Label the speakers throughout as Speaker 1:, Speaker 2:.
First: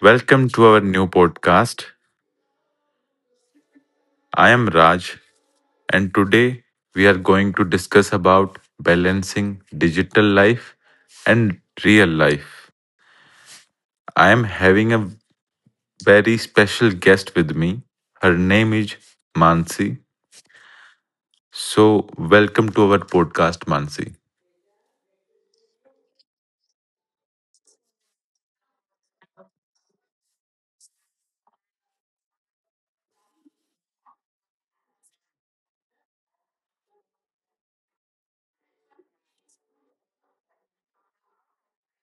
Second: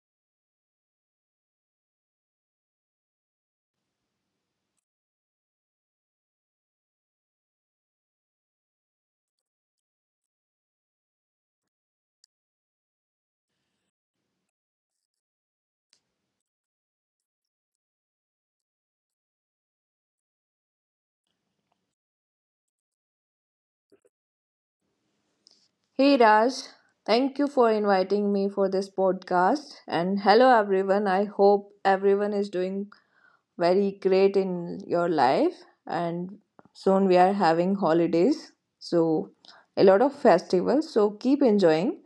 Speaker 1: welcome to our new podcast. I am Raj and today we are going to discuss about balancing digital life and real life. I am having a very special guest with me. Her name is Mansi. So, welcome to our podcast Mansi.
Speaker 2: Hey Raj, thank you for inviting me for this podcast. And hello everyone. I hope everyone is doing very great in your life. And soon we are having holidays, so a lot of festivals. So keep enjoying.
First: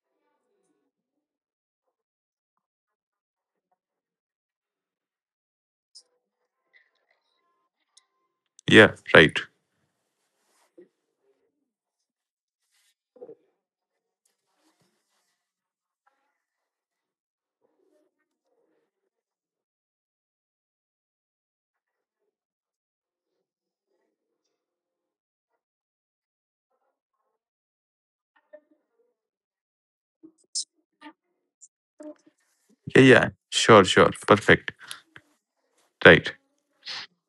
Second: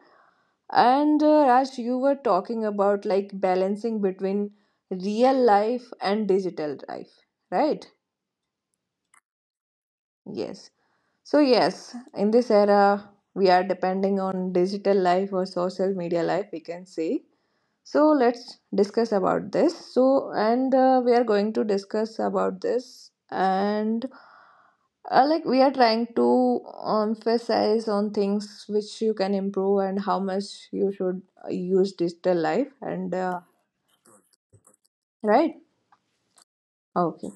Speaker 2: And Raj, you were talking about like balancing between real life and digital life, right?
Speaker 1: Yeah, right.
Speaker 2: Yes. So, yes, in this era, we are depending on digital life or social media life, we can say. So, let's discuss about this. So, and we are going to discuss about this, and like we are trying to emphasize on things which you can improve and how much you should use digital life,
Speaker 1: Yeah,
Speaker 2: and
Speaker 1: yeah. Sure, sure. Perfect.
Speaker 2: right?
Speaker 1: Right.
Speaker 2: Okay.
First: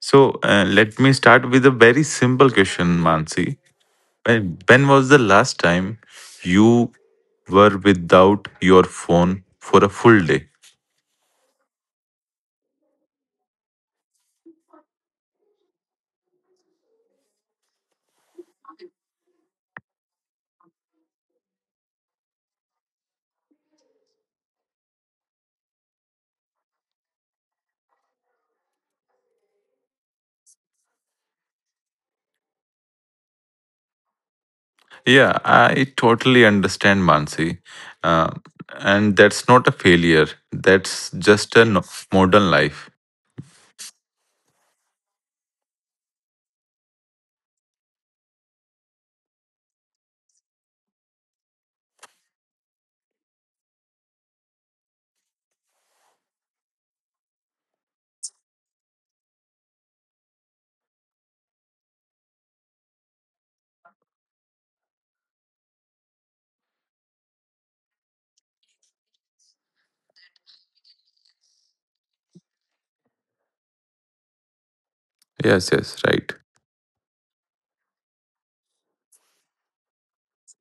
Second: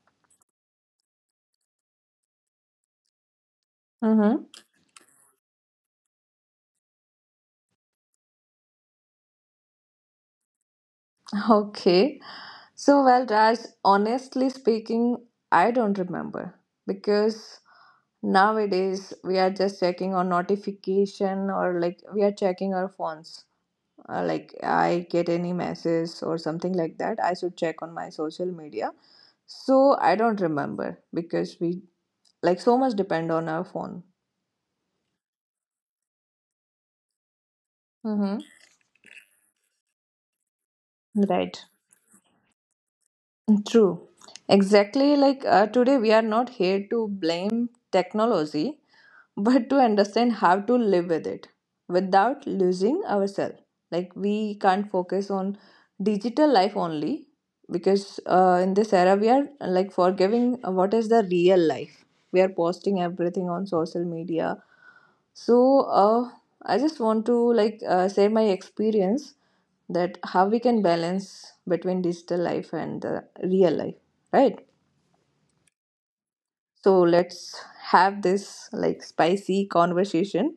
Speaker 1: So, let me start with a very simple question Mansi.
Speaker 2: Mm-hmm.
Speaker 1: When was the last time you were without your phone for a full day?
Speaker 2: Okay. So, well, Raj, honestly speaking, I don't remember because nowadays, we are just checking on notification or like we are checking our phones. Like I get any message or something like that, I should check on my social media. So I don't remember because we like so much depend on our phone.
Speaker 1: Yeah, I totally understand, Mansi. Uh,
Speaker 2: Mm-hmm.
Speaker 1: and that's not a failure. That's just a
Speaker 2: Right.
Speaker 1: modern life.
Speaker 2: True. Exactly. Like today, we are not here to blame technology, but to understand how to live with it without losing ourselves. Like we can't focus on digital life only because in this era we are like forgiving what is the real life. We are posting everything on social media. So I just want to like share my experience that how we can balance between digital life and the real life, right?
Speaker 1: Yes, yes, right.
Speaker 2: So let's have this like spicy conversation.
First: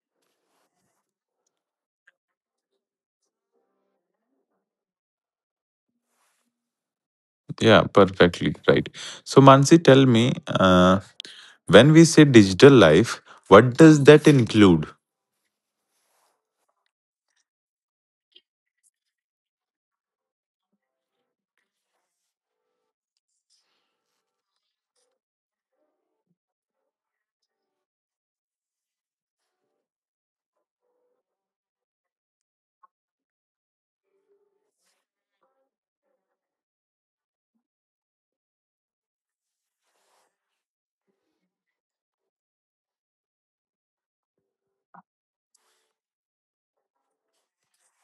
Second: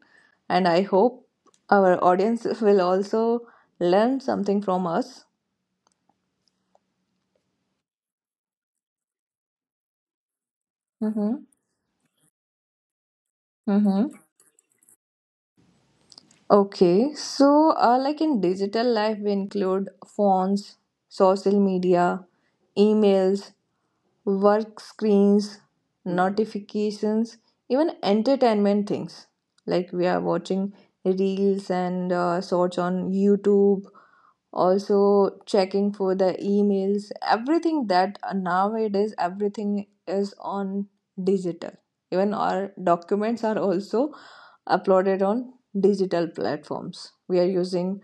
Speaker 2: And I hope our audience will also learn something from us.
Speaker 1: Yeah, perfectly right. So, Mansi, tell me,
Speaker 2: Mm-hmm.
Speaker 1: when we say digital life, what does
Speaker 2: Mm-hmm.
Speaker 1: that include?
Speaker 2: Okay, so like in digital life, we include phones, social media, emails, work screens, notifications, even entertainment things. Like we are watching reels and shorts on YouTube, also checking for the emails. Everything that nowadays everything is on digital, even our documents are also uploaded on digital platforms. We are using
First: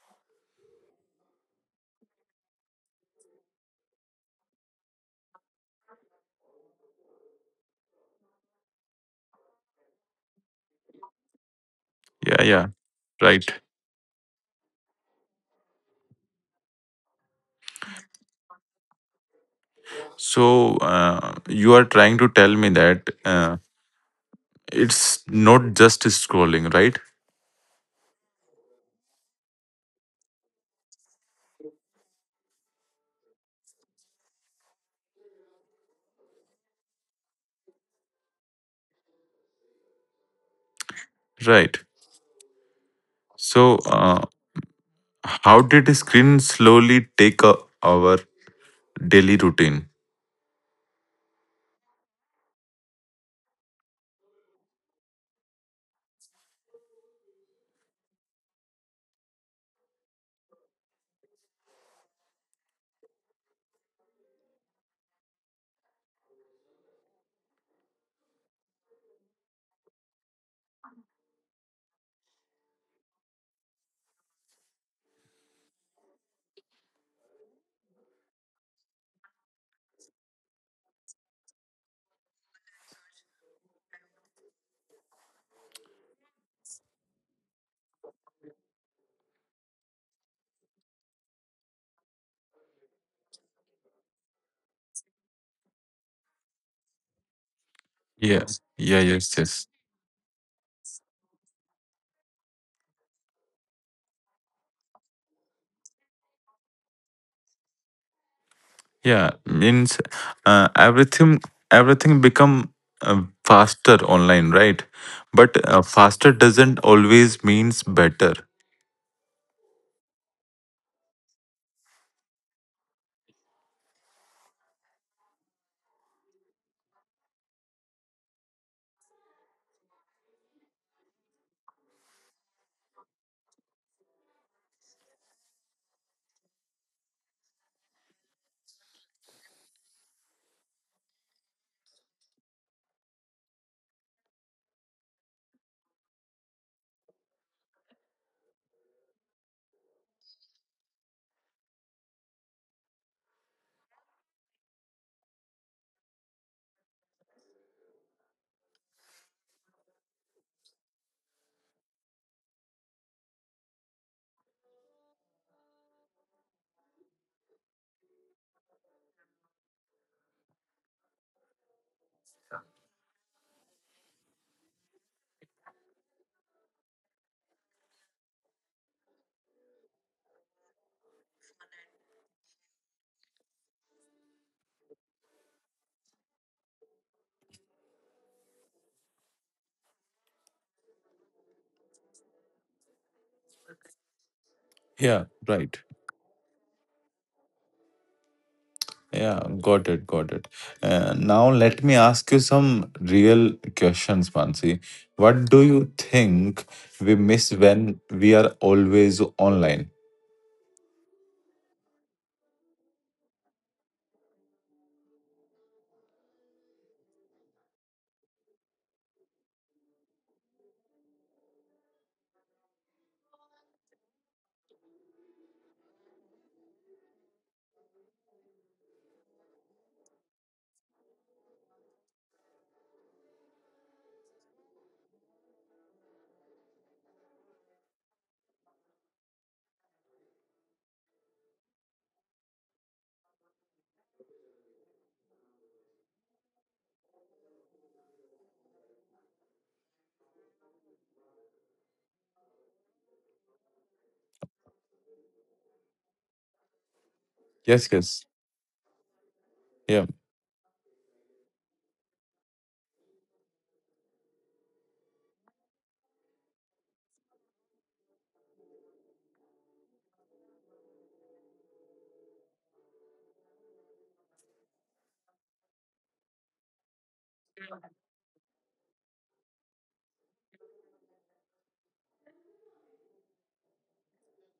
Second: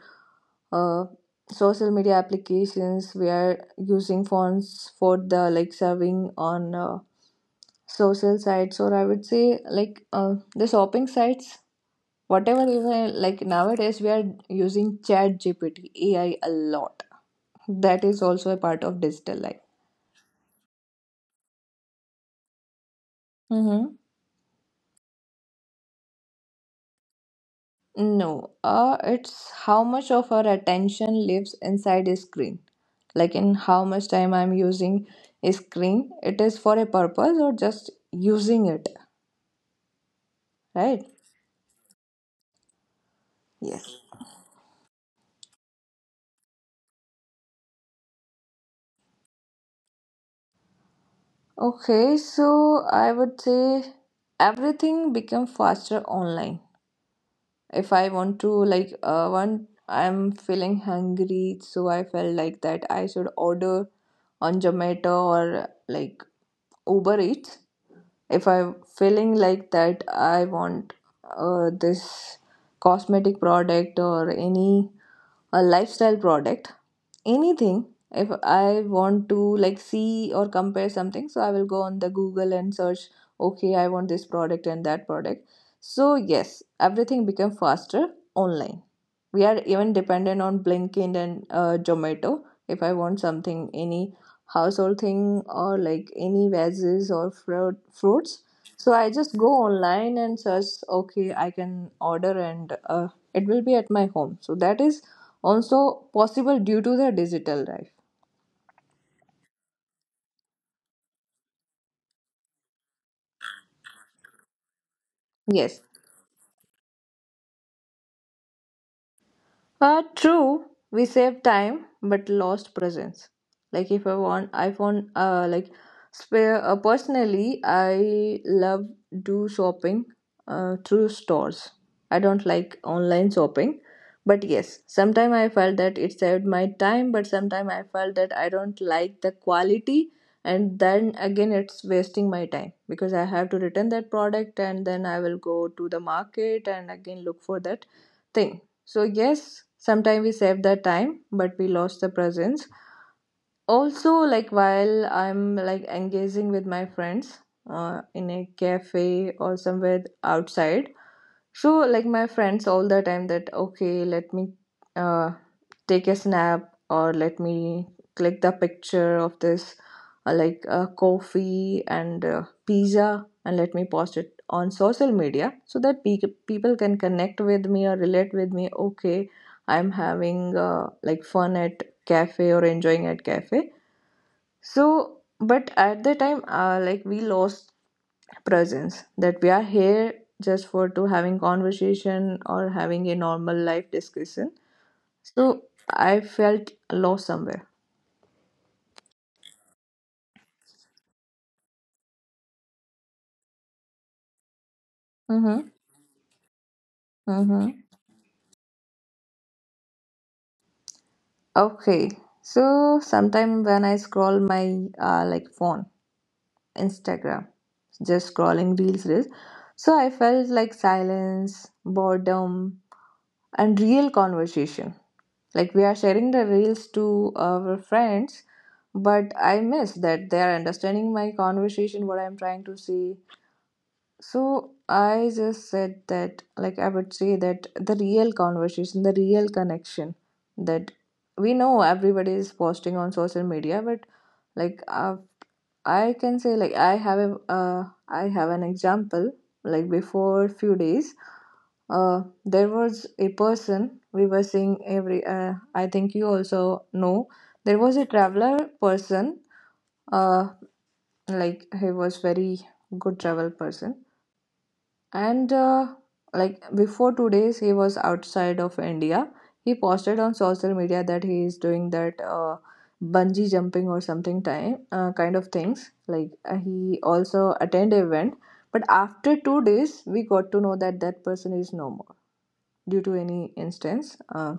Speaker 2: uh, social media applications. We are using fonts for the like serving on social sites, or I would say like the shopping sites
Speaker 1: Yeah,
Speaker 2: whatever.
Speaker 1: yeah,
Speaker 2: Even like
Speaker 1: right.
Speaker 2: nowadays we are using Chat GPT, AI a lot. That is also a part of digital life.
Speaker 1: So, you are trying to tell me that,
Speaker 2: Mm-hmm.
Speaker 1: it's not just scrolling, right?
Speaker 2: No, it's how much of our attention lives inside a screen. Like in how much time I'm using a screen, it is for a purpose or just using it, right?
Speaker 1: Right. So,
Speaker 2: Yes.
Speaker 1: how did screen slowly take our daily routine?
Speaker 2: Okay, so I would say everything become faster online. If I want to like one, I'm feeling hungry, so I felt like that I should order on Zomato or like Uber Eats. If I'm feeling like that, I want this cosmetic product or any a lifestyle product, anything. If I want to like see or compare something, so I will go on the Google and search, okay, I want this product and that product. So yes, everything become faster online. We are even dependent on Blinkit and Zomato. If I want something, any household thing or like any veggies or fruit
Speaker 1: Yeah.
Speaker 2: fruits, so
Speaker 1: Yeah.
Speaker 2: I
Speaker 1: Yes.
Speaker 2: just go
Speaker 1: Yes.
Speaker 2: online and search. Okay, I can order and it will be at my home. So that is also possible due to the digital life.
Speaker 1: Yeah, means uh, everything everything become faster online, right? But
Speaker 2: Yes.
Speaker 1: faster doesn't always means better.
Speaker 2: True, we saved time but lost presence. Like if I want, I found like spare personally, I love do shopping through stores. I don't like online shopping, but yes, sometime I felt that it saved my time, but sometime I felt that I don't like the quality, and then again it's wasting my time because I have to return that product and then I will go to the market and again look for that thing. So yes, sometimes we saved that time, but we lost the presence. Also like while I'm like engaging with my friends in a cafe or somewhere outside, so like my friends all the time that okay, let me uh, take a snap or let me click the picture of this coffee and pizza and let me post it on social media so that people can connect with me or relate with me. Okay, I'm having like fun at cafe or enjoying at cafe. So but at the time like we lost presence that we are here just for to having conversation or having a normal life discussion.
Speaker 1: Yeah.
Speaker 2: So
Speaker 1: Right.
Speaker 2: I felt lost somewhere.
Speaker 1: Yeah, got it, got it. Now let me ask you some real questions, Mansi. What do
Speaker 2: Mm-hmm.
Speaker 1: you think we miss
Speaker 2: Mm-hmm.
Speaker 1: when we are always online?
Speaker 2: Okay, so sometime when I scroll my like phone, Instagram, just scrolling reels, so I felt like silence, boredom, and real conversation. Like we are sharing the reels to our friends, but I miss that they are understanding my conversation, what I'm trying to say. So I just said that, like, I would say that the real conversation, the real connection that we know everybody is posting on social media, but like, I can say like I have a I have an example, like before few days there was a person we were seeing every I think you also know there
Speaker 1: Yes,
Speaker 2: was a
Speaker 1: yes.
Speaker 2: traveler person.
Speaker 1: Yeah,
Speaker 2: uh, like he was very good travel person, and like before 2 days he was outside of India. He posted on social media that he is doing that bungee jumping or something time, kind of things, like he also attend event. But after 2 days we got to know that that person is no more due to any instance.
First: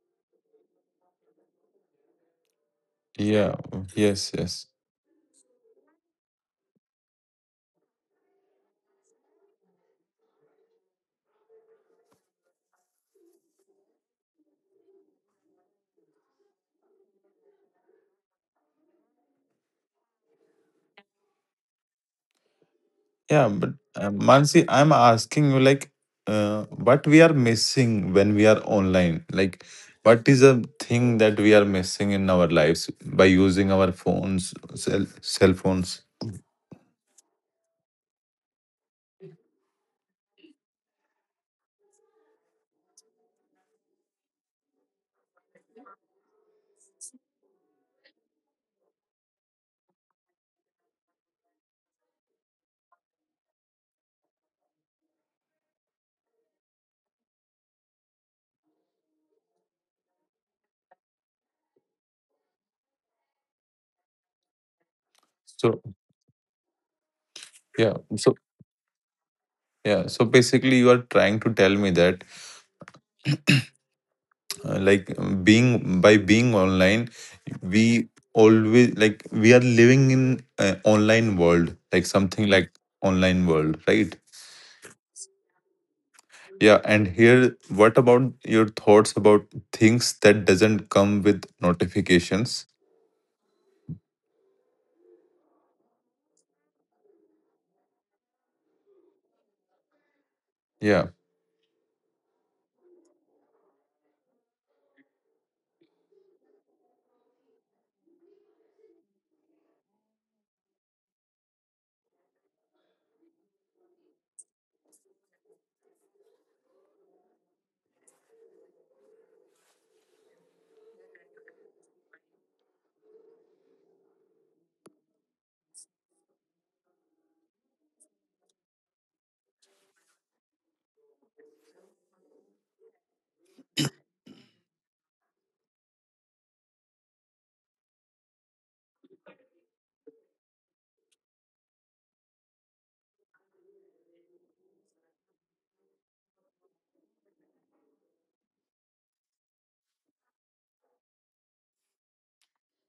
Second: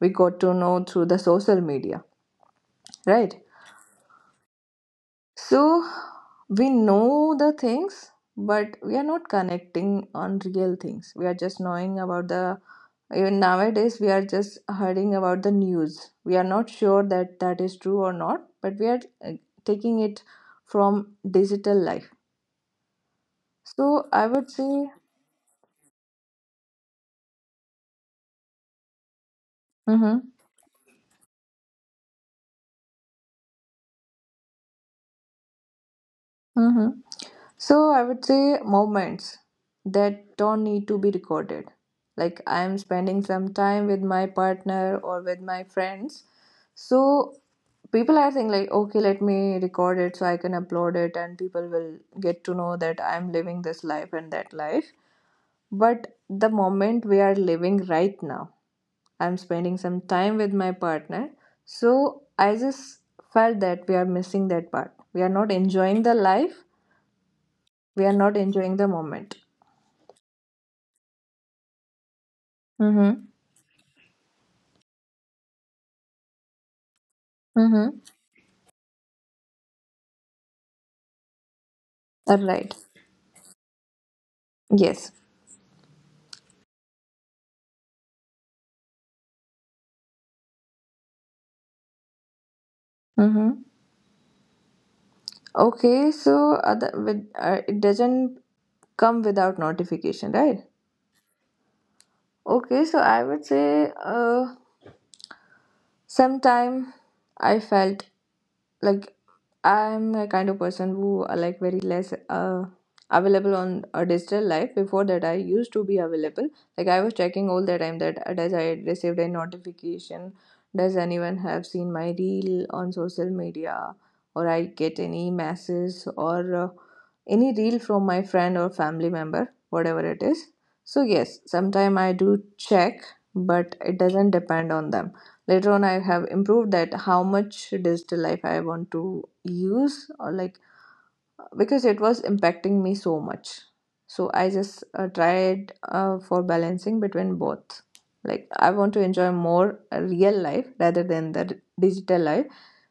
Speaker 2: We got to know through the social media, right?
Speaker 1: yeah, yes, yes.
Speaker 2: So we know the things but we are not connecting on real things. We are just knowing about the, even nowadays we are just hearing about the news. We are not sure that that is true or not, but we are uh, taking it from digital life.
Speaker 1: Yeah, but
Speaker 2: So I would
Speaker 1: Mansi,
Speaker 2: say,
Speaker 1: I'm asking you like what we are missing when we are online? Like
Speaker 2: mm-hmm.
Speaker 1: what is a thing that we are missing in our lives by using our phones, cell phones?
Speaker 2: Mm-hmm. So I would say moments that don't need to be recorded, like I am spending some time with my partner or with my friends. So people are thinking like okay, let me record it so I can upload it and people will get to know that I'm living this life and that life. But the moment we are living right now, I'm spending some time with my partner. So I just felt that we are missing that part. We are not
Speaker 1: So,
Speaker 2: enjoying the life.
Speaker 1: yeah.
Speaker 2: We are not
Speaker 1: So.
Speaker 2: enjoying the moment.
Speaker 1: Yeah, so basically, you are trying to tell me that,
Speaker 2: Mm-hmm.
Speaker 1: like, being online,
Speaker 2: Mm-hmm.
Speaker 1: we always like we are living in an online world, like
Speaker 2: All
Speaker 1: something like
Speaker 2: right.
Speaker 1: online world, right?
Speaker 2: Yes.
Speaker 1: Yeah, and here, what about your thoughts about things that doesn't come with notifications?
Speaker 2: Mm-hmm. Okay. So other with it doesn't come without notification, right?
Speaker 1: Yeah,
Speaker 2: Okay, so I would say sometime I felt like I'm a kind of person who are like very less available on a digital life. Before that, I used to be available. Like I was checking all the time that does I received a notification, does anyone have seen my reel on social media, or I get any messages or any reel from my friend or family member, whatever it is. So yes, sometime I do check, but it doesn't depend on them. Later on, I have improved that how much digital life I want to use or like because it was impacting me so much. So I just tried for balancing between both. Like I want to enjoy more real life rather than the digital life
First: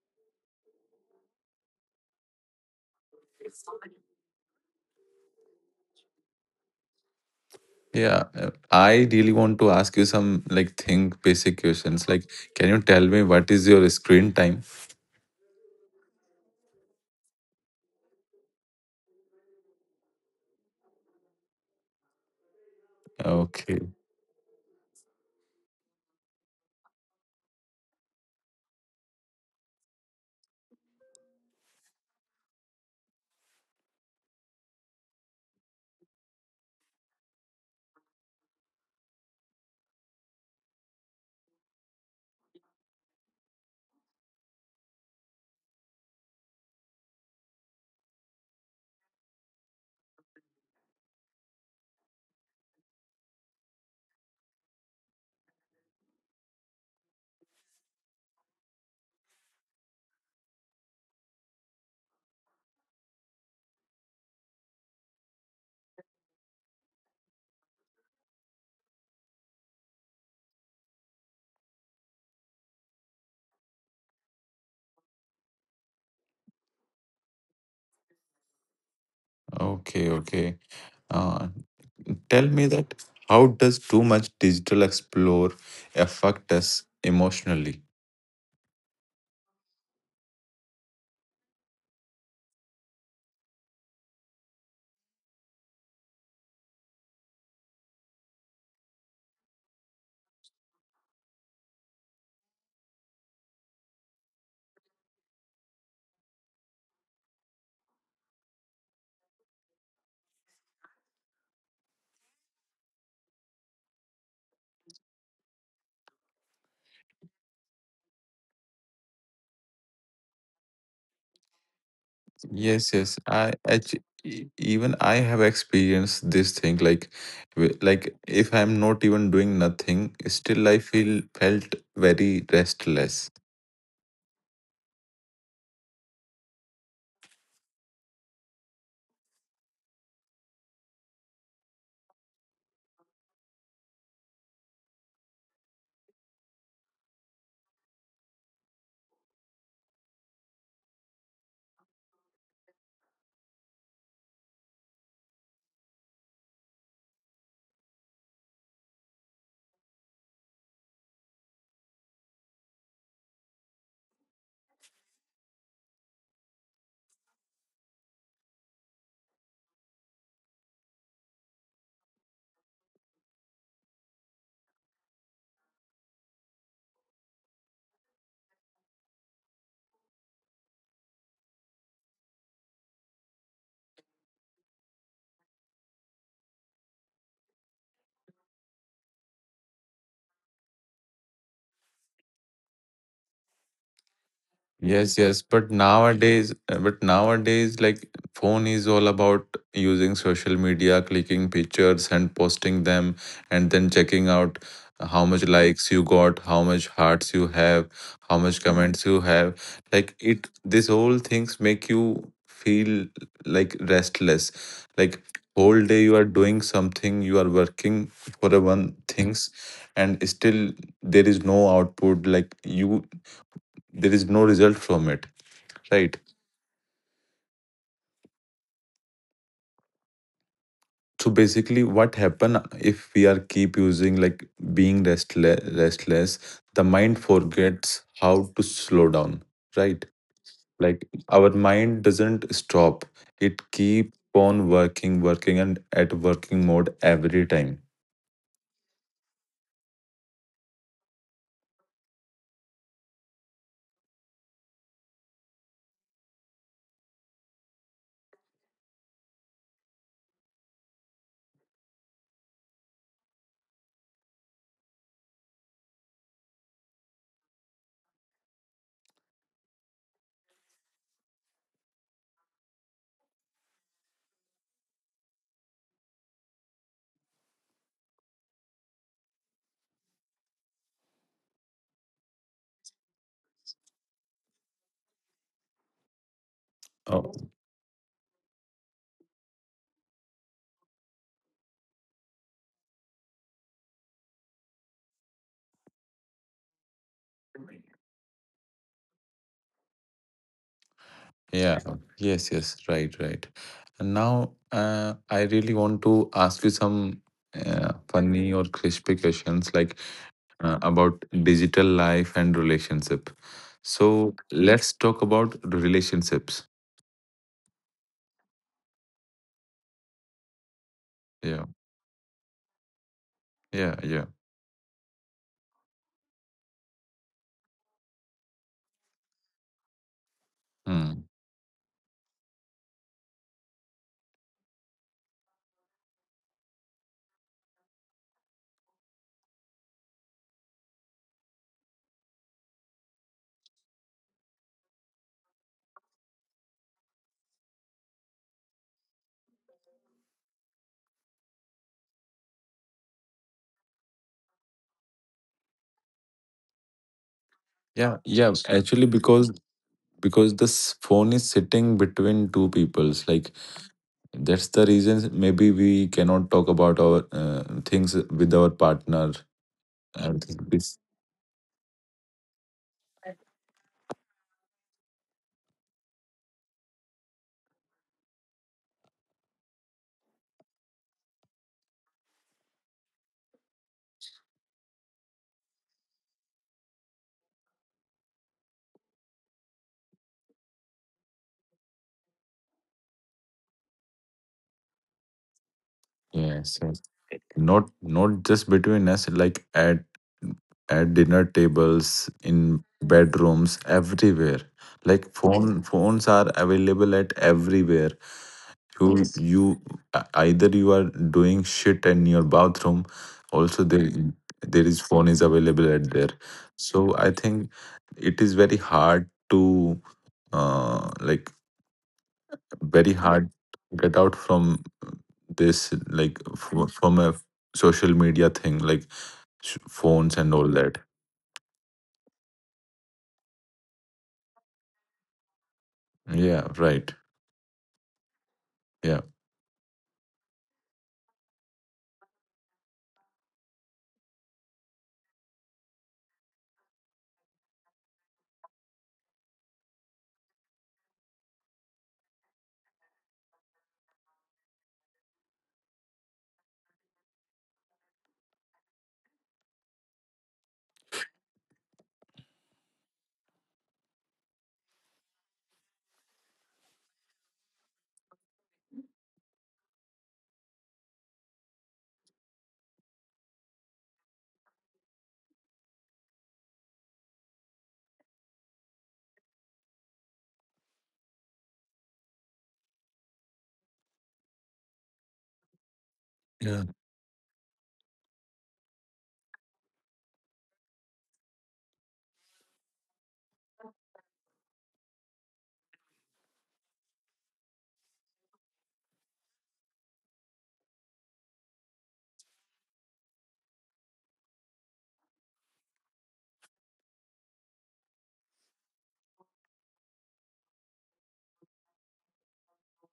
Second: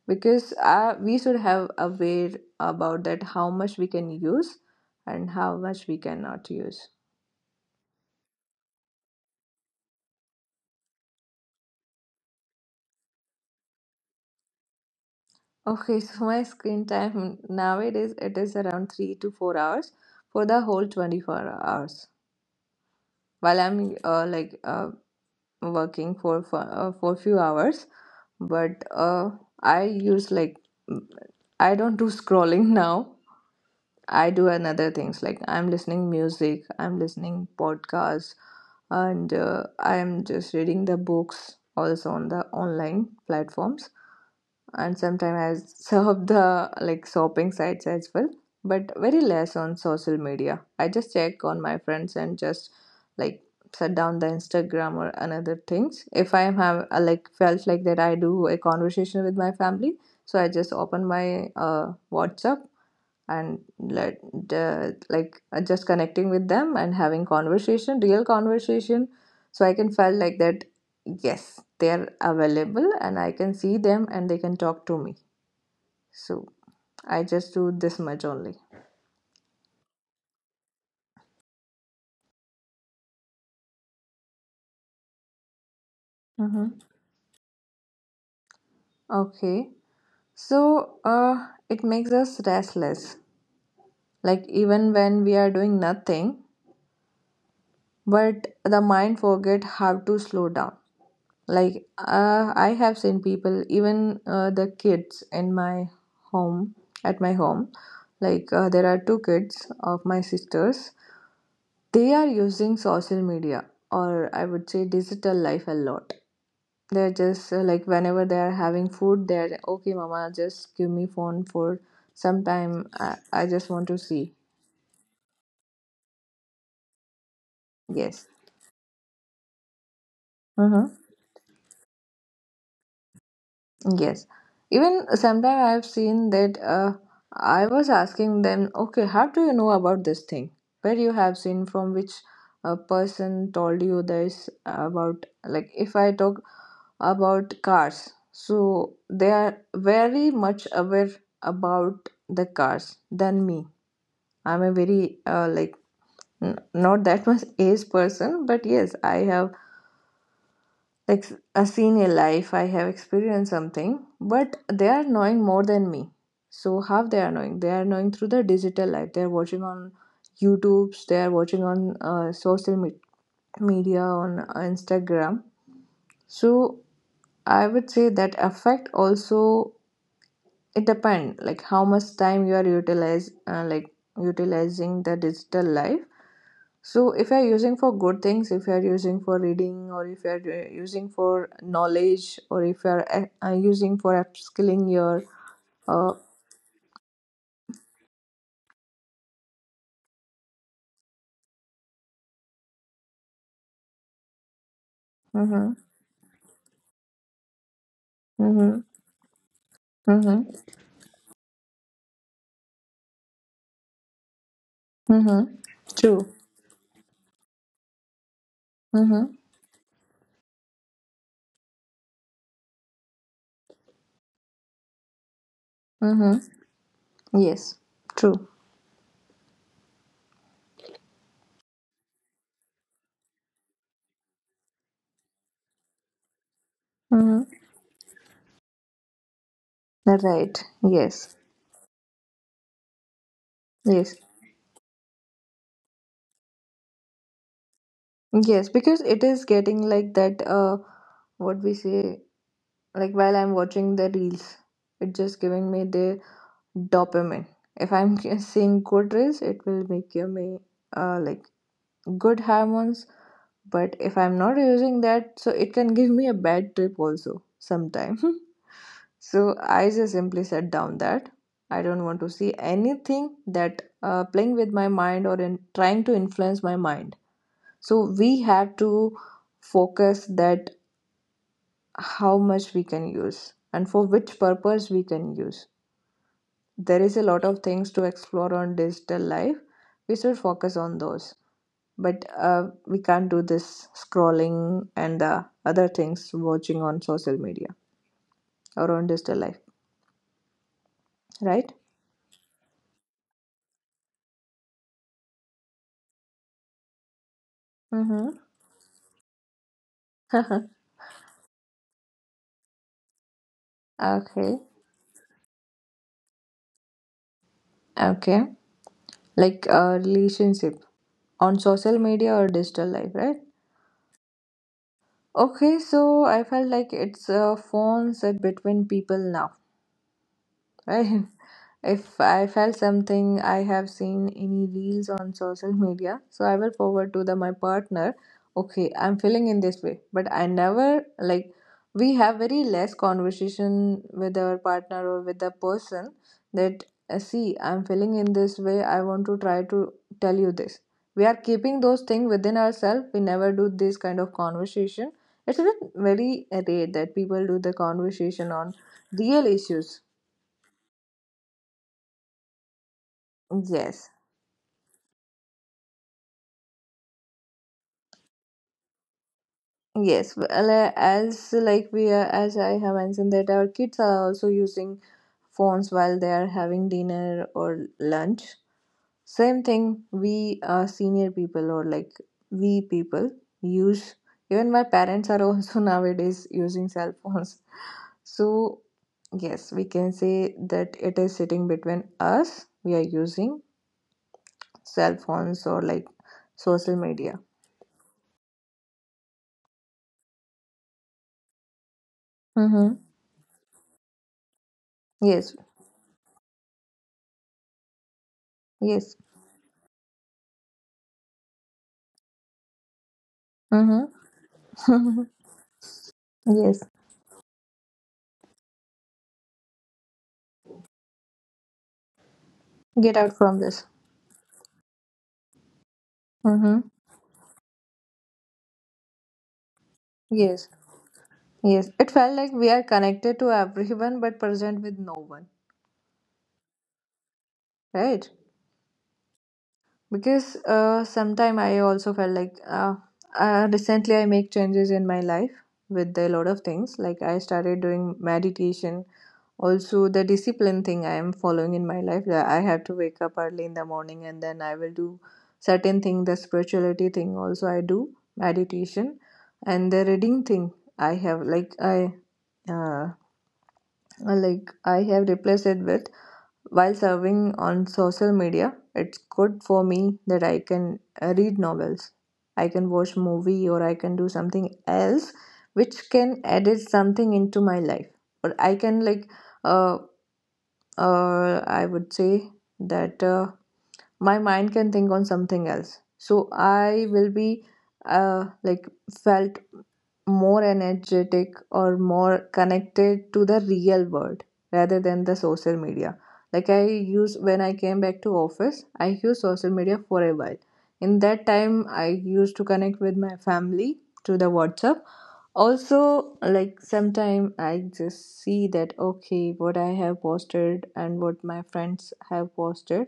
Speaker 2: because we should have aware about that how much we can use and how much we cannot use.
Speaker 1: yeah. I really want to ask you some like think basic questions. Like, can you tell me what is your screen time?
Speaker 2: Okay, so my screen time nowadays it is around 3 to 4 hours for the whole 24 hours. While
Speaker 1: Okay,
Speaker 2: I'm working for few hours, but I use like mm, I don't do scrolling now. I do another things like I'm listening music, I'm listening podcasts, and I'm just reading the books also on the online platforms, and sometimes I serve the like shopping sites as well, but very less on social media. I just check on my friends and just like shut down the Instagram or another things. If I have like felt like that, I do a conversation with my family, so I just open my WhatsApp and let the, like just connecting with them and having conversation, real conversation, so I can felt like that yes, they're available and I can see them and they can talk to me. So I just do this much only.
Speaker 1: okay, okay. Uh, tell me that how does too much digital explore affect
Speaker 2: Mm-hmm.
Speaker 1: us emotionally?
Speaker 2: Okay, so it makes us restless, like even when we are doing nothing, but the mind forget how to slow down. Like, I have seen people, even the kids in my home, at my home, like, there are two kids of my sisters. They are using social media, or I would say digital life, a lot. They're just like, whenever they are having food, they're okay, mama, just give me phone for some time.
Speaker 1: Yes, yes.
Speaker 2: I
Speaker 1: I
Speaker 2: just want to
Speaker 1: actually,
Speaker 2: see.
Speaker 1: even I have experienced this thing. Like, like
Speaker 2: Yes.
Speaker 1: if I'm not even doing nothing, still I
Speaker 2: Mm-hmm.
Speaker 1: feel felt very restless.
Speaker 2: Yes. Even sometimes I've seen that I was asking them, okay, how do you know about this thing? Where you have seen from which person told you this about, like if I talk about cars, so they are very much aware about the cars than me. I'm a very like not that much age person, but yes, I have seen a senior life. I have experienced something, but they are knowing more than me. So how they are knowing, they are knowing through the digital life. They are watching on youtubes, they are watching on social media, on Instagram. So I would say that affect also. It depend like how much time you are utilize like utilizing the digital life. So if you're using for good things, if you're using for reading, or if you're using for knowledge, or if you're using for upskilling
Speaker 1: Yes,
Speaker 2: your
Speaker 1: yes, but
Speaker 2: uh
Speaker 1: nowadays, uh, but nowadays, like phone is all about using social media, clicking pictures and posting them, and then checking out how much
Speaker 2: mhm.
Speaker 1: likes you got, how much hearts you have, how much
Speaker 2: Mhm.
Speaker 1: comments you have. Like
Speaker 2: Mhm.
Speaker 1: this whole things make you feel like restless. Like
Speaker 2: Mhm.
Speaker 1: whole day you are
Speaker 2: True.
Speaker 1: doing something, you are working for a one
Speaker 2: Mhm.
Speaker 1: things, and still there is no output. Like you, there is no result from it. Right.
Speaker 2: Mhm. Yes. True.
Speaker 1: So basically, what happen if we are keep using like being restless? Restless, the mind
Speaker 2: Mhm.
Speaker 1: forgets how to slow down. Right.
Speaker 2: Right.
Speaker 1: Like
Speaker 2: Yes.
Speaker 1: our mind doesn't stop; it keep
Speaker 2: Yes.
Speaker 1: on working, working, and at working mode every time.
Speaker 2: Yes, because it is getting like that what we say, like while I'm watching the reels, it just giving me the dopamine. If I'm seeing good reels, it will make give me like good hormones. But if I'm not using that, so it can give me a bad trip also sometime. So I just simply set down that I don't want to see anything that playing with my mind or in trying to influence my mind. So we have to focus that how much we can use and for which purpose we can use. There is a
Speaker 1: Oh,
Speaker 2: lot of things to explore on digital life. We should focus on those. But we can't do this scrolling and the other things watching on social media or on digital life, right?
Speaker 1: yeah. Yes. Yes. Right. Right. And now, I really want to ask you some
Speaker 2: Mm-hmm.
Speaker 1: funny or crispy questions. Like, about digital life and relationship. So
Speaker 2: Okay.
Speaker 1: let's talk about relationships.
Speaker 2: Okay. Like a relationship
Speaker 1: Yeah,
Speaker 2: on social media or digital life, right?
Speaker 1: yeah, yeah.
Speaker 2: Okay, so I felt like it's phones that between people now.
Speaker 1: Hmm.
Speaker 2: I, if I felt something, I have seen any reels on social media, so I will forward to the my partner. Okay, I'm feeling in this way, but I never like, we have very less conversation with our partner or with the person that, see, I'm feeling in this way. I want to try to tell you this. We are keeping those things within ourselves. We never do this kind of conversation. It's a bit very rare that people do the
Speaker 1: Yeah, yeah.
Speaker 2: conversation on
Speaker 1: Actually, because
Speaker 2: real issues.
Speaker 1: because this phone is sitting between two peoples, like
Speaker 2: Yes,
Speaker 1: that's the reason. Maybe we cannot talk about our things with our partner. I
Speaker 2: yes. Well,
Speaker 1: this-
Speaker 2: as like we are, as I have mentioned that our kids are also using phones while they are having dinner or lunch. Same thing. We senior people, or like we people, use. Even my parents are also nowadays using cell phones. So yes, we can say that it is sitting between us. We are using cell phones or like
Speaker 1: Yes,
Speaker 2: social
Speaker 1: yes.
Speaker 2: media.
Speaker 1: Not just between us, like at dinner tables, in
Speaker 2: Mm-hmm.
Speaker 1: bedrooms, everywhere. Like
Speaker 2: Yes.
Speaker 1: phones are available at everywhere. You
Speaker 2: Yes.
Speaker 1: Yes. you either you are doing shit in your bathroom, also there
Speaker 2: Mm-hmm.
Speaker 1: there is phone is available at there.
Speaker 2: Yes,
Speaker 1: So I think it is very hard to uh like very
Speaker 2: get out
Speaker 1: hard
Speaker 2: from this.
Speaker 1: get out from this like
Speaker 2: Mm-hmm.
Speaker 1: from a social media thing like phones and all
Speaker 2: Yes,
Speaker 1: that.
Speaker 2: yes. It felt like we are connected to everyone but present with no one,
Speaker 1: Yeah, right.
Speaker 2: right?
Speaker 1: Yeah.
Speaker 2: Because sometime I also felt like recently I make changes in my life with a lot of things. Like I started doing meditation. Also, the discipline thing I am following in my life, that I have to wake up early in the morning and then I will do certain thing. The spirituality thing also I do meditation, and the reading thing, I have Uh, like I have replaced it with, while serving on social media, it's good for me that I can read novels, I can watch movie, or I can do something else which can add something into my life. Or I can like uh, I would say that my mind can think on something else. So
Speaker 1: Yeah,
Speaker 2: I will be uh like felt more energetic or more connected to the real world rather than the social media. Like I use when I came back to office, I used social media for a while. In that time, I used to connect with my family through the WhatsApp. Also, like sometime I just see that, okay, what I have posted and what my friends have posted,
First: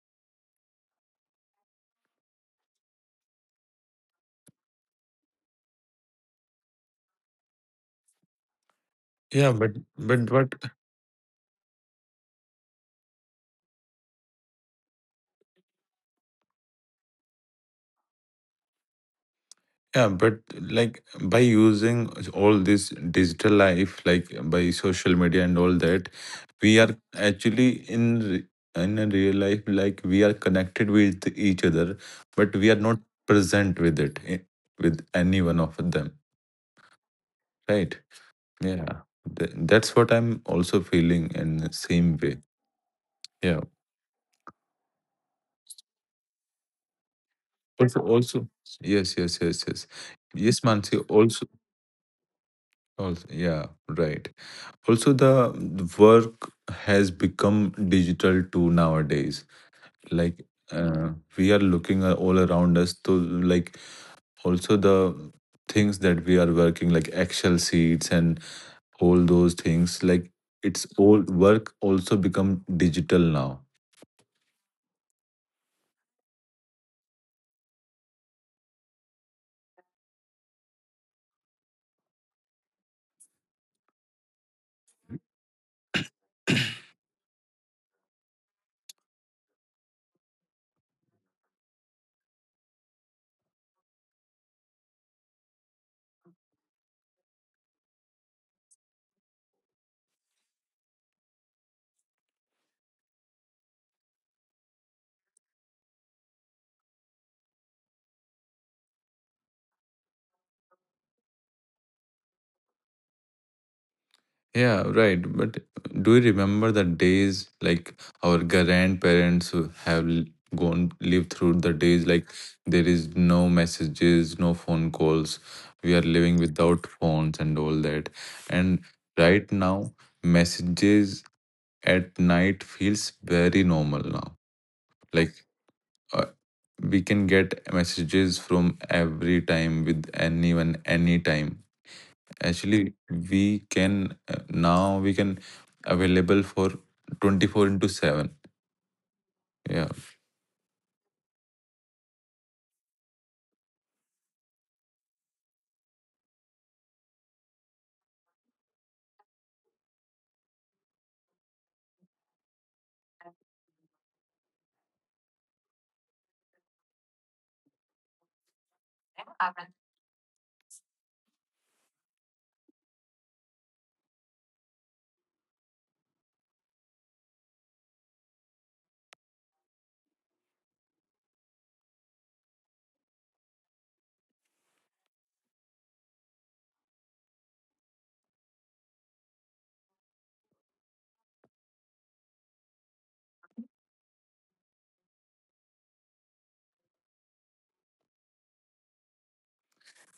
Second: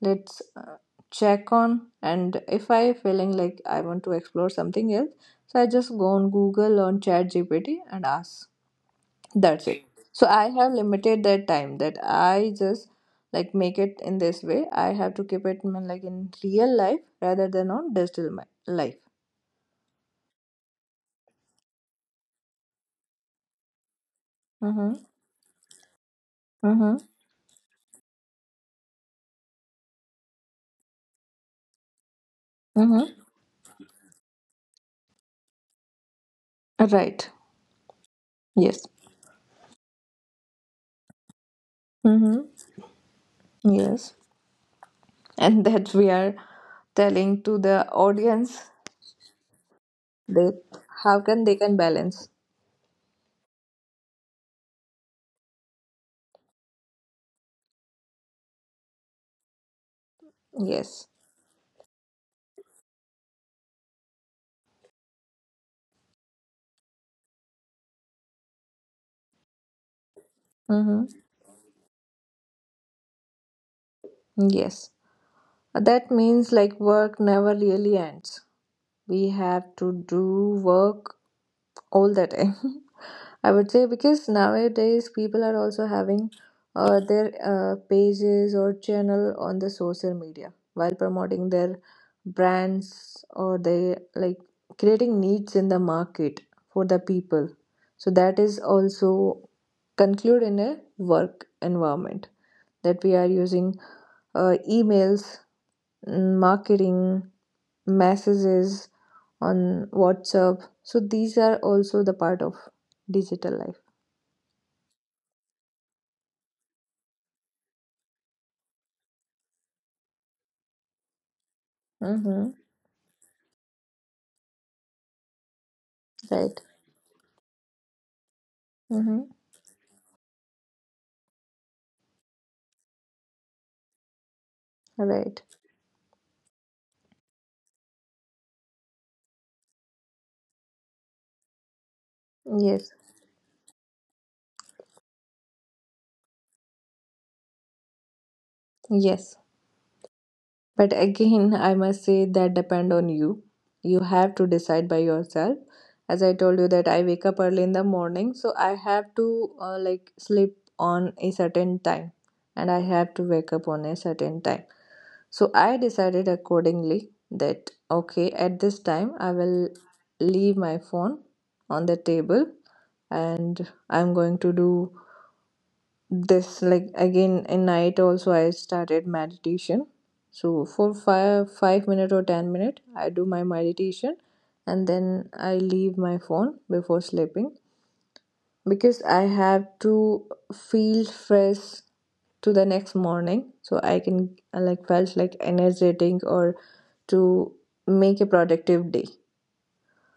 Speaker 2: let's check on. And if I feeling like I want to explore something else, so I just go on Google, on chat gpt and ask.
Speaker 1: yeah,
Speaker 2: That's it. So I
Speaker 1: but
Speaker 2: have limited that time, that I just like make it in this way. I have to keep it in, like in real life rather than on digital life.
Speaker 1: yeah, but like by using all this digital life, like by
Speaker 2: Mm-hmm.
Speaker 1: social media and all that, we are
Speaker 2: Mm-hmm.
Speaker 1: actually in in a real life, like we are connected with each other, but we are not
Speaker 2: Mm-hmm.
Speaker 1: present with any one of them,
Speaker 2: Right.
Speaker 1: right? Yeah,
Speaker 2: Yes.
Speaker 1: That's what I'm also feeling in the same way.
Speaker 2: Mm-hmm.
Speaker 1: Yeah.
Speaker 2: Yes. And that we are telling to the
Speaker 1: Also,
Speaker 2: audience,
Speaker 1: yes, yes, yes, yes,
Speaker 2: that
Speaker 1: yes, Mansi.
Speaker 2: how can
Speaker 1: Also,
Speaker 2: they can balance.
Speaker 1: also, yeah, right. Also, the work has become digital too nowadays. Like
Speaker 2: Yes.
Speaker 1: uh, we are looking all around us to like also the things that we are working like Excel sheets and all those things. Like it's
Speaker 2: Mm-hmm.
Speaker 1: all work also become digital now.
Speaker 2: Yes. That means like work never really ends. We have to do work all the time. I would say because nowadays people are also having their pages or channel on the social media, while promoting their brands, or they like creating needs in the market for the people. So that is also conclude in a work environment, that we are using emails, marketing, messages on WhatsApp. So these are also the part of digital life.
Speaker 1: Yeah, right. But do you remember the days like our grandparents who have l- gone lived through the days like
Speaker 2: Mm-hmm.
Speaker 1: there is no messages, no phone calls. We are living
Speaker 2: Right.
Speaker 1: without phones and all that. And
Speaker 2: Mm-hmm.
Speaker 1: right now, messages at night feels very normal now. Like
Speaker 2: Right.
Speaker 1: uh, we can get messages from every time with anyone, anytime
Speaker 2: Yes.
Speaker 1: actually we can now we can available for 24 into 7.
Speaker 2: Yes.
Speaker 1: Yeah,
Speaker 2: But again, I must say that depend on you. You have to decide by yourself. As I told you that I wake up early in the morning, so I have to like sleep on a certain time and I have to wake up on a certain time. So I decided accordingly that, okay, at this time I will leave my phone on the table, and I'm going to do this. Like again in night also, I started meditation. So for five five minute or 10 minutes, I do my meditation, and then I leave my phone before sleeping. Because I have to feel fresh to the next morning, so I can like felt like energetic, or to make a productive day.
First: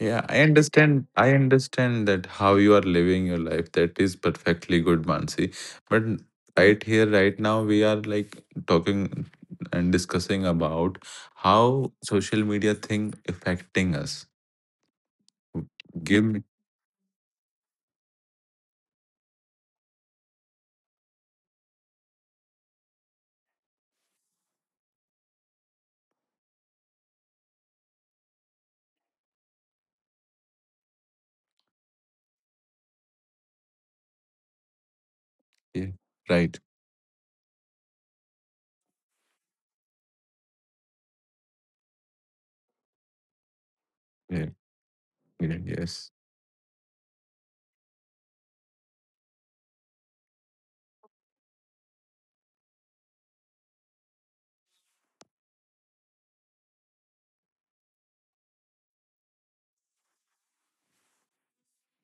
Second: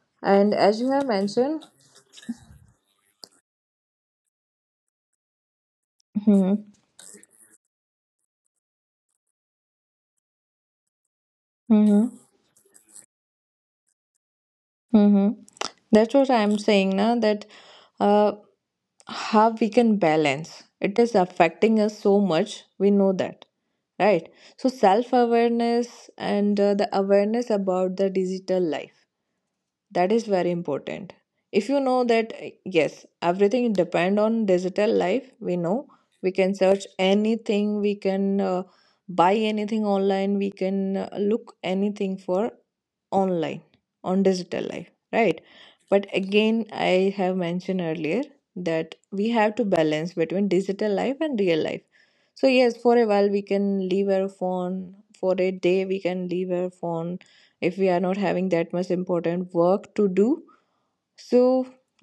Speaker 1: yeah, i
Speaker 2: And as you have
Speaker 1: understand i
Speaker 2: mentioned.
Speaker 1: understand that how you are living your life. That is perfectly good, Mansi. But
Speaker 2: Hmm.
Speaker 1: right here right now we are like talking and discussing about how
Speaker 2: Hmm.
Speaker 1: social media thing affecting us.
Speaker 2: Hmm. That's
Speaker 1: Give
Speaker 2: what
Speaker 1: me.
Speaker 2: I'm saying now, that uh, how we can balance. It is affecting us so much, we know that, right? So self awareness, and the awareness about the digital life, that is very important. If you know that, yes, everything depend on digital life, we know.
Speaker 1: Yeah,
Speaker 2: We can
Speaker 1: right.
Speaker 2: search anything, we can buy anything online, we can look anything for online, on
Speaker 1: Yeah,
Speaker 2: digital life, right?
Speaker 1: yeah.
Speaker 2: But
Speaker 1: Yes.
Speaker 2: again I have mentioned earlier, that we have to balance between digital life and real life. So yes, for a while we can leave our phone, for a day we can leave our phone, if we are not having that much important work to do. So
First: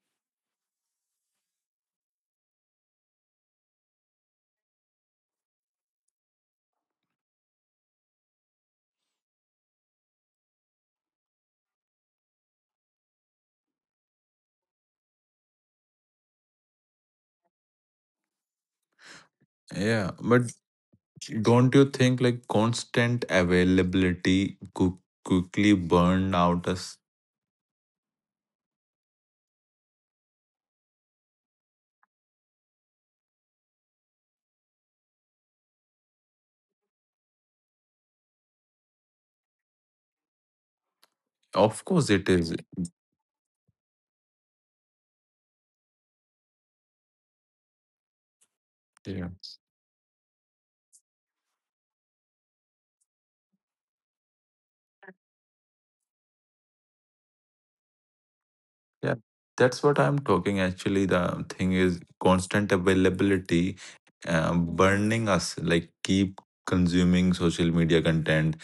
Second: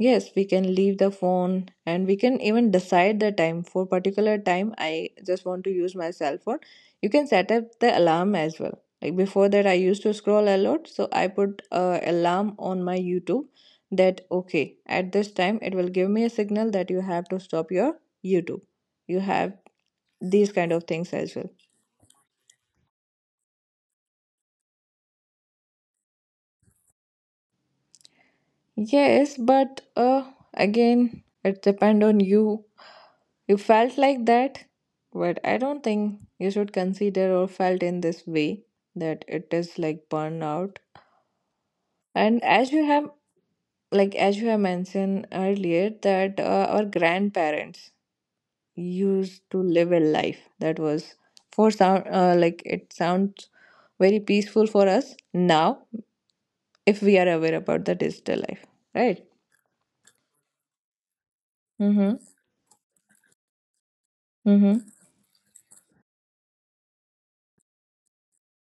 Speaker 2: yes, we can leave the phone, and we can even decide the time, for particular time I just want to use my cell phone. You can set up the alarm as well. Like before that, I used to scroll a lot, so I put a alarm on my YouTube, that okay, at this time it will give me a signal that you have to stop your YouTube. You have
Speaker 1: Yeah, but
Speaker 2: these kind of things as well.
Speaker 1: don't you think like constant availability could quickly burn out us?
Speaker 2: Yes, but again, it depend on you. You felt like that, but I don't think you should consider or felt in this way that it is like burnout.
Speaker 1: Of course it
Speaker 2: And
Speaker 1: is.
Speaker 2: as you have, like as you have mentioned earlier that our grandparents
Speaker 1: Yeah.
Speaker 2: used to live a life that was for sound, like it sounds very peaceful for us now, if we are aware about the digital life,
Speaker 1: Yeah.
Speaker 2: right?
Speaker 1: That's what I'm talking. Actually, the thing is
Speaker 2: Mm-hmm.
Speaker 1: constant availability
Speaker 2: Mm-hmm.
Speaker 1: burning us, like keep consuming social media content,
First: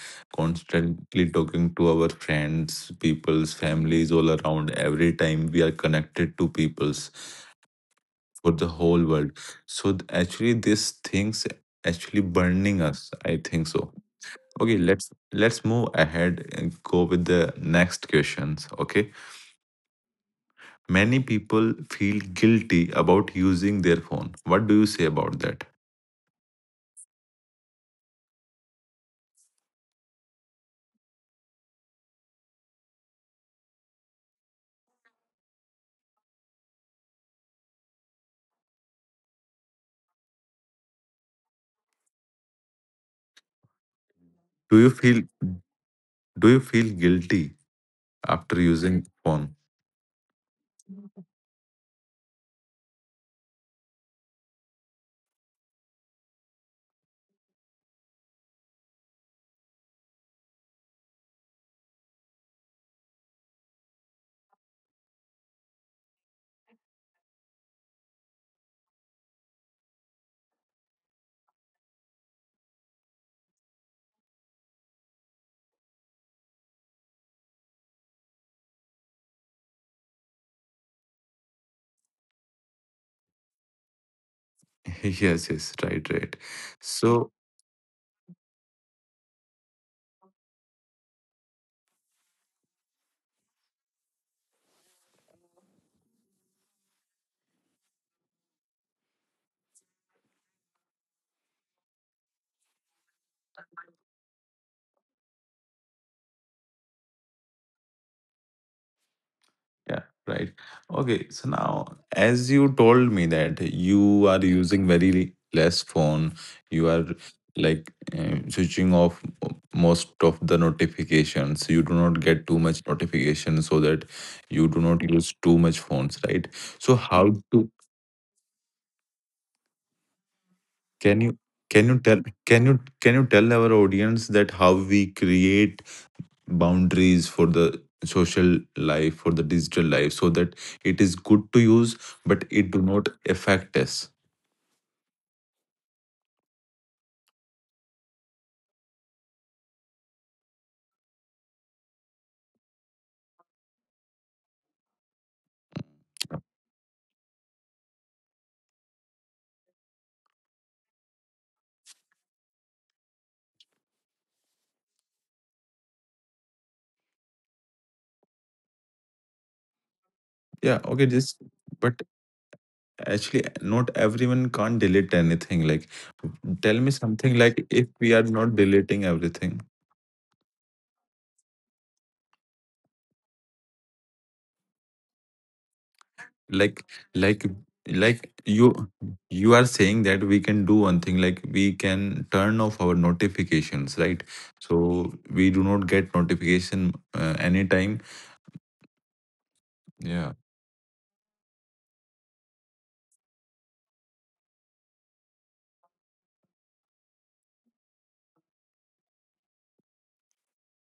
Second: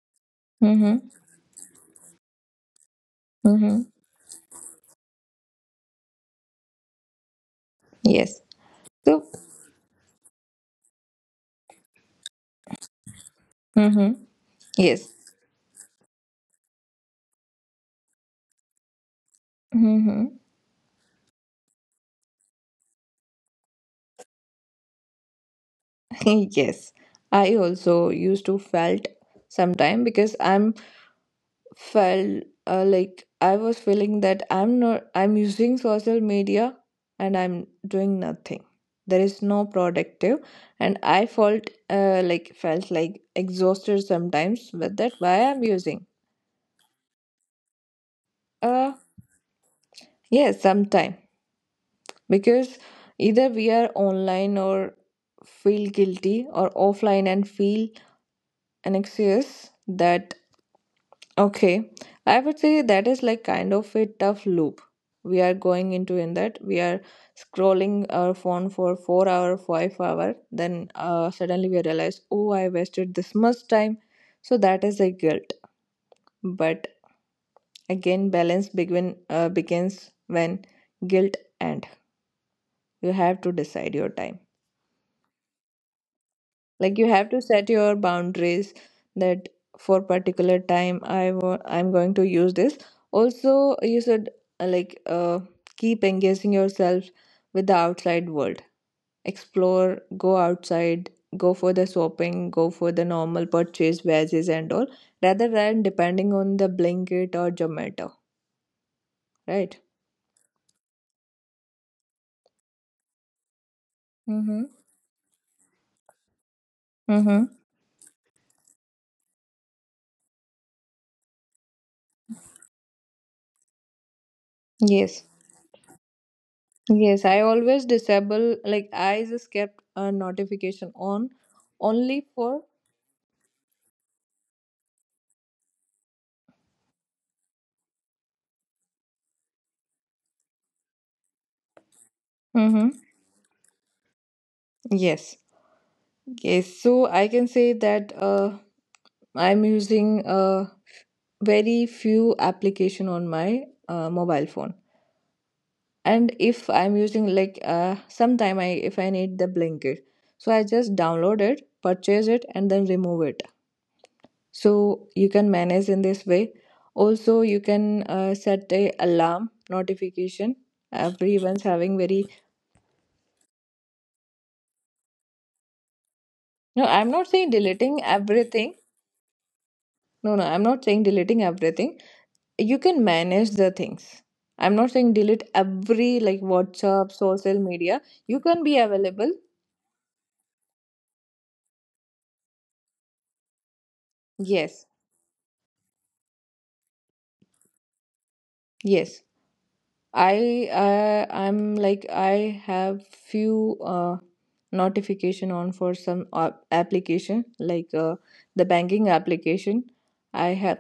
Speaker 2: Mm-hmm.
Speaker 1: constantly talking to our friends, people's
Speaker 2: Mm-hmm.
Speaker 1: families all around. Every time we are connected to people's
Speaker 2: Yes.
Speaker 1: for the whole
Speaker 2: So.
Speaker 1: world. So actually, these things actually burning us. I think so.
Speaker 2: Mm-hmm.
Speaker 1: Okay,
Speaker 2: Yes.
Speaker 1: let's move ahead and go with the next questions. Okay,
Speaker 2: Mm-hmm.
Speaker 1: many people feel guilty about using their phone. What do you say about that?
Speaker 2: Yes, I also used to felt sometime, because I'm felt like I was feeling that I'm not, I'm using social media and I'm doing nothing. There is no productive, and I felt like felt like exhausted sometimes
Speaker 1: Do you
Speaker 2: with that.
Speaker 1: feel
Speaker 2: Why I'm using?
Speaker 1: do you feel guilty after
Speaker 2: Uh,
Speaker 1: using phone?
Speaker 2: yes, sometime, because either we are online or feel guilty, or offline and feel anxious. That, okay, I would say that is like kind of a tough loop we are going into. In that, we are scrolling our phone for 4 hours, 5 hours, then suddenly we realize, oh, I wasted this much time. So that is a guilt. But again, balance begins when guilt end. You have to decide your time.
Speaker 1: Yes, yes, right, right.
Speaker 2: Like you
Speaker 1: So
Speaker 2: have to set your boundaries that for particular time, I want, I'm going to use this. Also, you should uh, like uh, keep engaging yourself with the outside world. Explore, go outside, go for the shopping, go for the normal purchase wedges and all, rather than depending on the Blanket or Zomato, right?
Speaker 1: yeah, right. Okay, so now as you told me that you are
Speaker 2: Mm-hmm.
Speaker 1: using very less phone, you are
Speaker 2: Mm-hmm.
Speaker 1: like switching off most of the notifications. You do not get too much notifications so that you do not
Speaker 2: Yes.
Speaker 1: use too much phones, right? So
Speaker 2: Yes,
Speaker 1: how
Speaker 2: I
Speaker 1: to
Speaker 2: always disable, like, I just kept a notification
Speaker 1: can
Speaker 2: on
Speaker 1: you can you tell
Speaker 2: only for.
Speaker 1: can you tell our audience that how we create boundaries for the social life for the digital life so that it is good to use but it do
Speaker 2: Mm-hmm.
Speaker 1: not affect us.
Speaker 2: Yes. Yes. So I can say that I'm using very few application on my mobile phone. And if I'm using, like sometime I, if I need the Blanket, so I just download it, purchase it, and then remove it. So you can manage in this way. Also, you can set a alarm notification.
Speaker 1: Yeah, okay, just
Speaker 2: Everyone's
Speaker 1: but
Speaker 2: having very,
Speaker 1: actually not everyone can't delete anything like tell
Speaker 2: no.
Speaker 1: me
Speaker 2: I'm not
Speaker 1: something
Speaker 2: saying
Speaker 1: like if
Speaker 2: deleting
Speaker 1: we are not
Speaker 2: everything.
Speaker 1: deleting everything
Speaker 2: No, no, I'm not saying deleting everything. You can manage the things. I'm not saying delete every, like
Speaker 1: like
Speaker 2: WhatsApp,
Speaker 1: like
Speaker 2: social media.
Speaker 1: like
Speaker 2: You can be
Speaker 1: you
Speaker 2: available.
Speaker 1: you are saying that we can do one thing like we can turn off our notifications, right?
Speaker 2: Yes,
Speaker 1: So we do not get notification anytime.
Speaker 2: yes.
Speaker 1: Yeah.
Speaker 2: I uh, i'm like i have few notification on for some application, like the banking application. I have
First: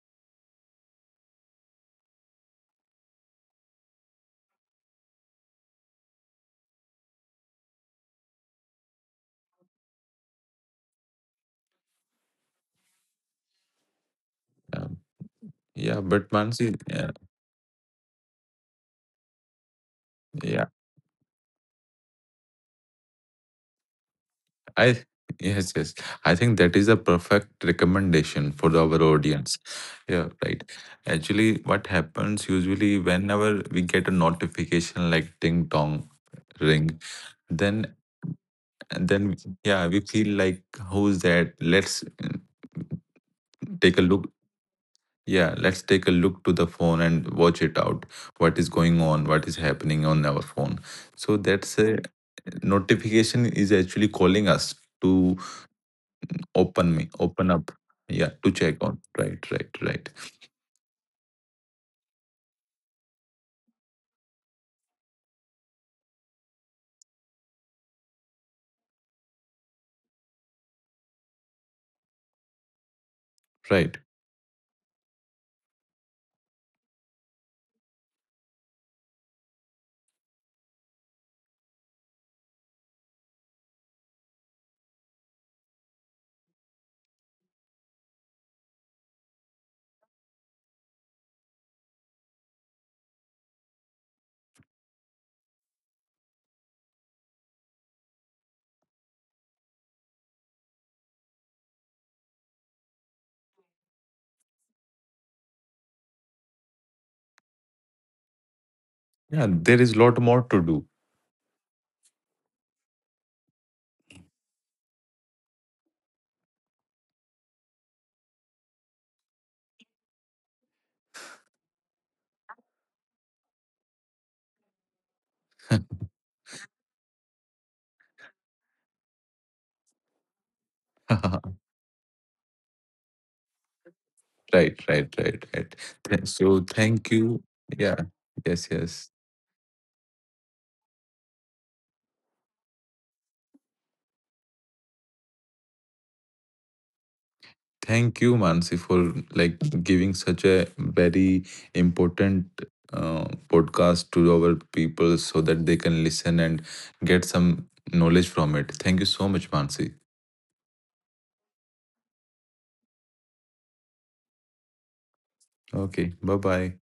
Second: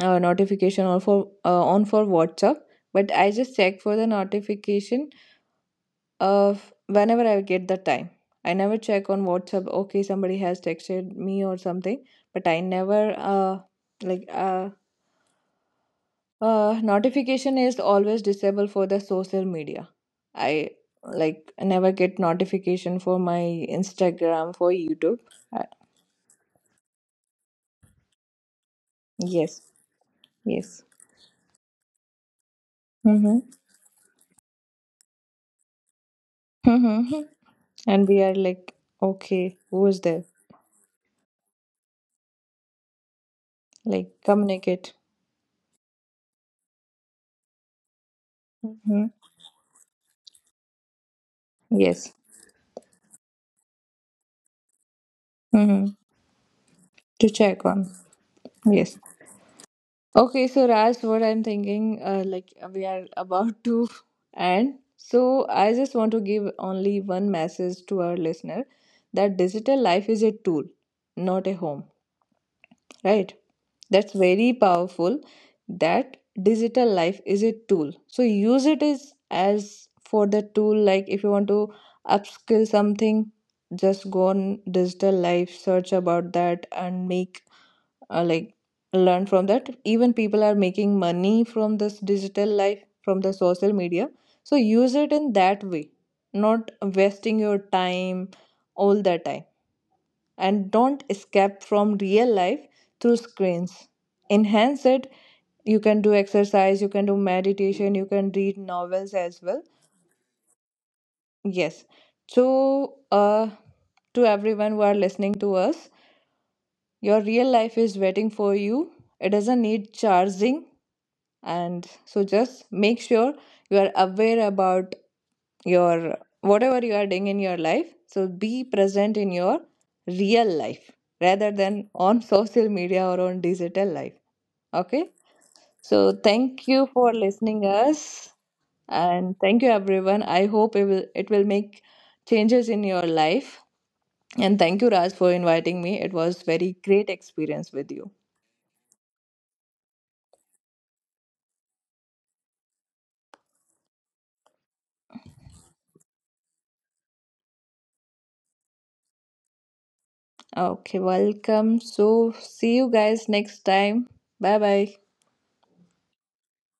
Speaker 2: a notification on for WhatsApp. But I just check for the notification whenever I get the time. I never check on WhatsApp. Okay, somebody has texted me or something, but I never like uh,
Speaker 1: Yeah, but Mansi, yeah,
Speaker 2: notification is always disabled for the social media.
Speaker 1: yeah,
Speaker 2: I, like, never get notification for my Instagram, for
Speaker 1: I
Speaker 2: YouTube. Uh,
Speaker 1: yes, yes, I think that is a perfect recommendation for our audience.
Speaker 2: yes,
Speaker 1: Yeah, right.
Speaker 2: yes.
Speaker 1: Actually, what happens usually
Speaker 2: Mm-hmm.
Speaker 1: whenever we get a notification like ding dong ring,
Speaker 2: Mm-hmm.
Speaker 1: then
Speaker 2: And we are like,
Speaker 1: and then
Speaker 2: okay, who
Speaker 1: yeah, we
Speaker 2: is there?
Speaker 1: feel like who's that? Let's take a
Speaker 2: Like
Speaker 1: look.
Speaker 2: communicate.
Speaker 1: Yeah, let's take a look to the phone and watch it out. What is going
Speaker 2: Mm-hmm.
Speaker 1: on? What is happening on our phone? So that's a
Speaker 2: Yes.
Speaker 1: notification is actually calling us to
Speaker 2: Mm-hmm.
Speaker 1: open me,
Speaker 2: To
Speaker 1: open
Speaker 2: check
Speaker 1: up.
Speaker 2: on.
Speaker 1: Yeah, to check on.
Speaker 2: Yes.
Speaker 1: Right, right, right,
Speaker 2: Okay, so Raj, what I'm thinking, we are about to end. So I just want to give only one message to our listener, that digital life is a tool, not a home, right?
Speaker 1: right.
Speaker 2: That's very powerful. That digital life is a tool. So use it as for the tool, like if you want to upskill something, just go on digital life, search about that, and make like learn from that. Even people are making money from this digital life, from the social media. So use it in that way, not wasting your time all the time. And don't escape from real life through screens. Enhance it. You can do exercise, you can do meditation, you can read novels as
Speaker 1: Yeah,
Speaker 2: well.
Speaker 1: there is lot more to do.
Speaker 2: Yes. So uh to everyone who are listening to us, your real life is waiting for you. It doesn't need charging. And so just make sure you are aware about your, whatever you are doing in your life. So be present in your real life, rather
Speaker 1: Right,
Speaker 2: than on social media or on digital life.
Speaker 1: right,
Speaker 2: Okay,
Speaker 1: right, right.
Speaker 2: so
Speaker 1: So
Speaker 2: thank you
Speaker 1: thank
Speaker 2: for
Speaker 1: you.
Speaker 2: listening
Speaker 1: Yeah.
Speaker 2: us.
Speaker 1: Yes, yes.
Speaker 2: And thank you everyone, I hope it will, it will make changes in your life. And thank you Raj for inviting me, it was very great experience with you.
Speaker 1: Thank you, Mansi, for like giving such a very important podcast to our people so that they can listen and get some knowledge from it. Thank you so much, Mansi.
Speaker 2: Okay, welcome. So see you guys next time. Bye bye.
Speaker 1: Okay, bye bye.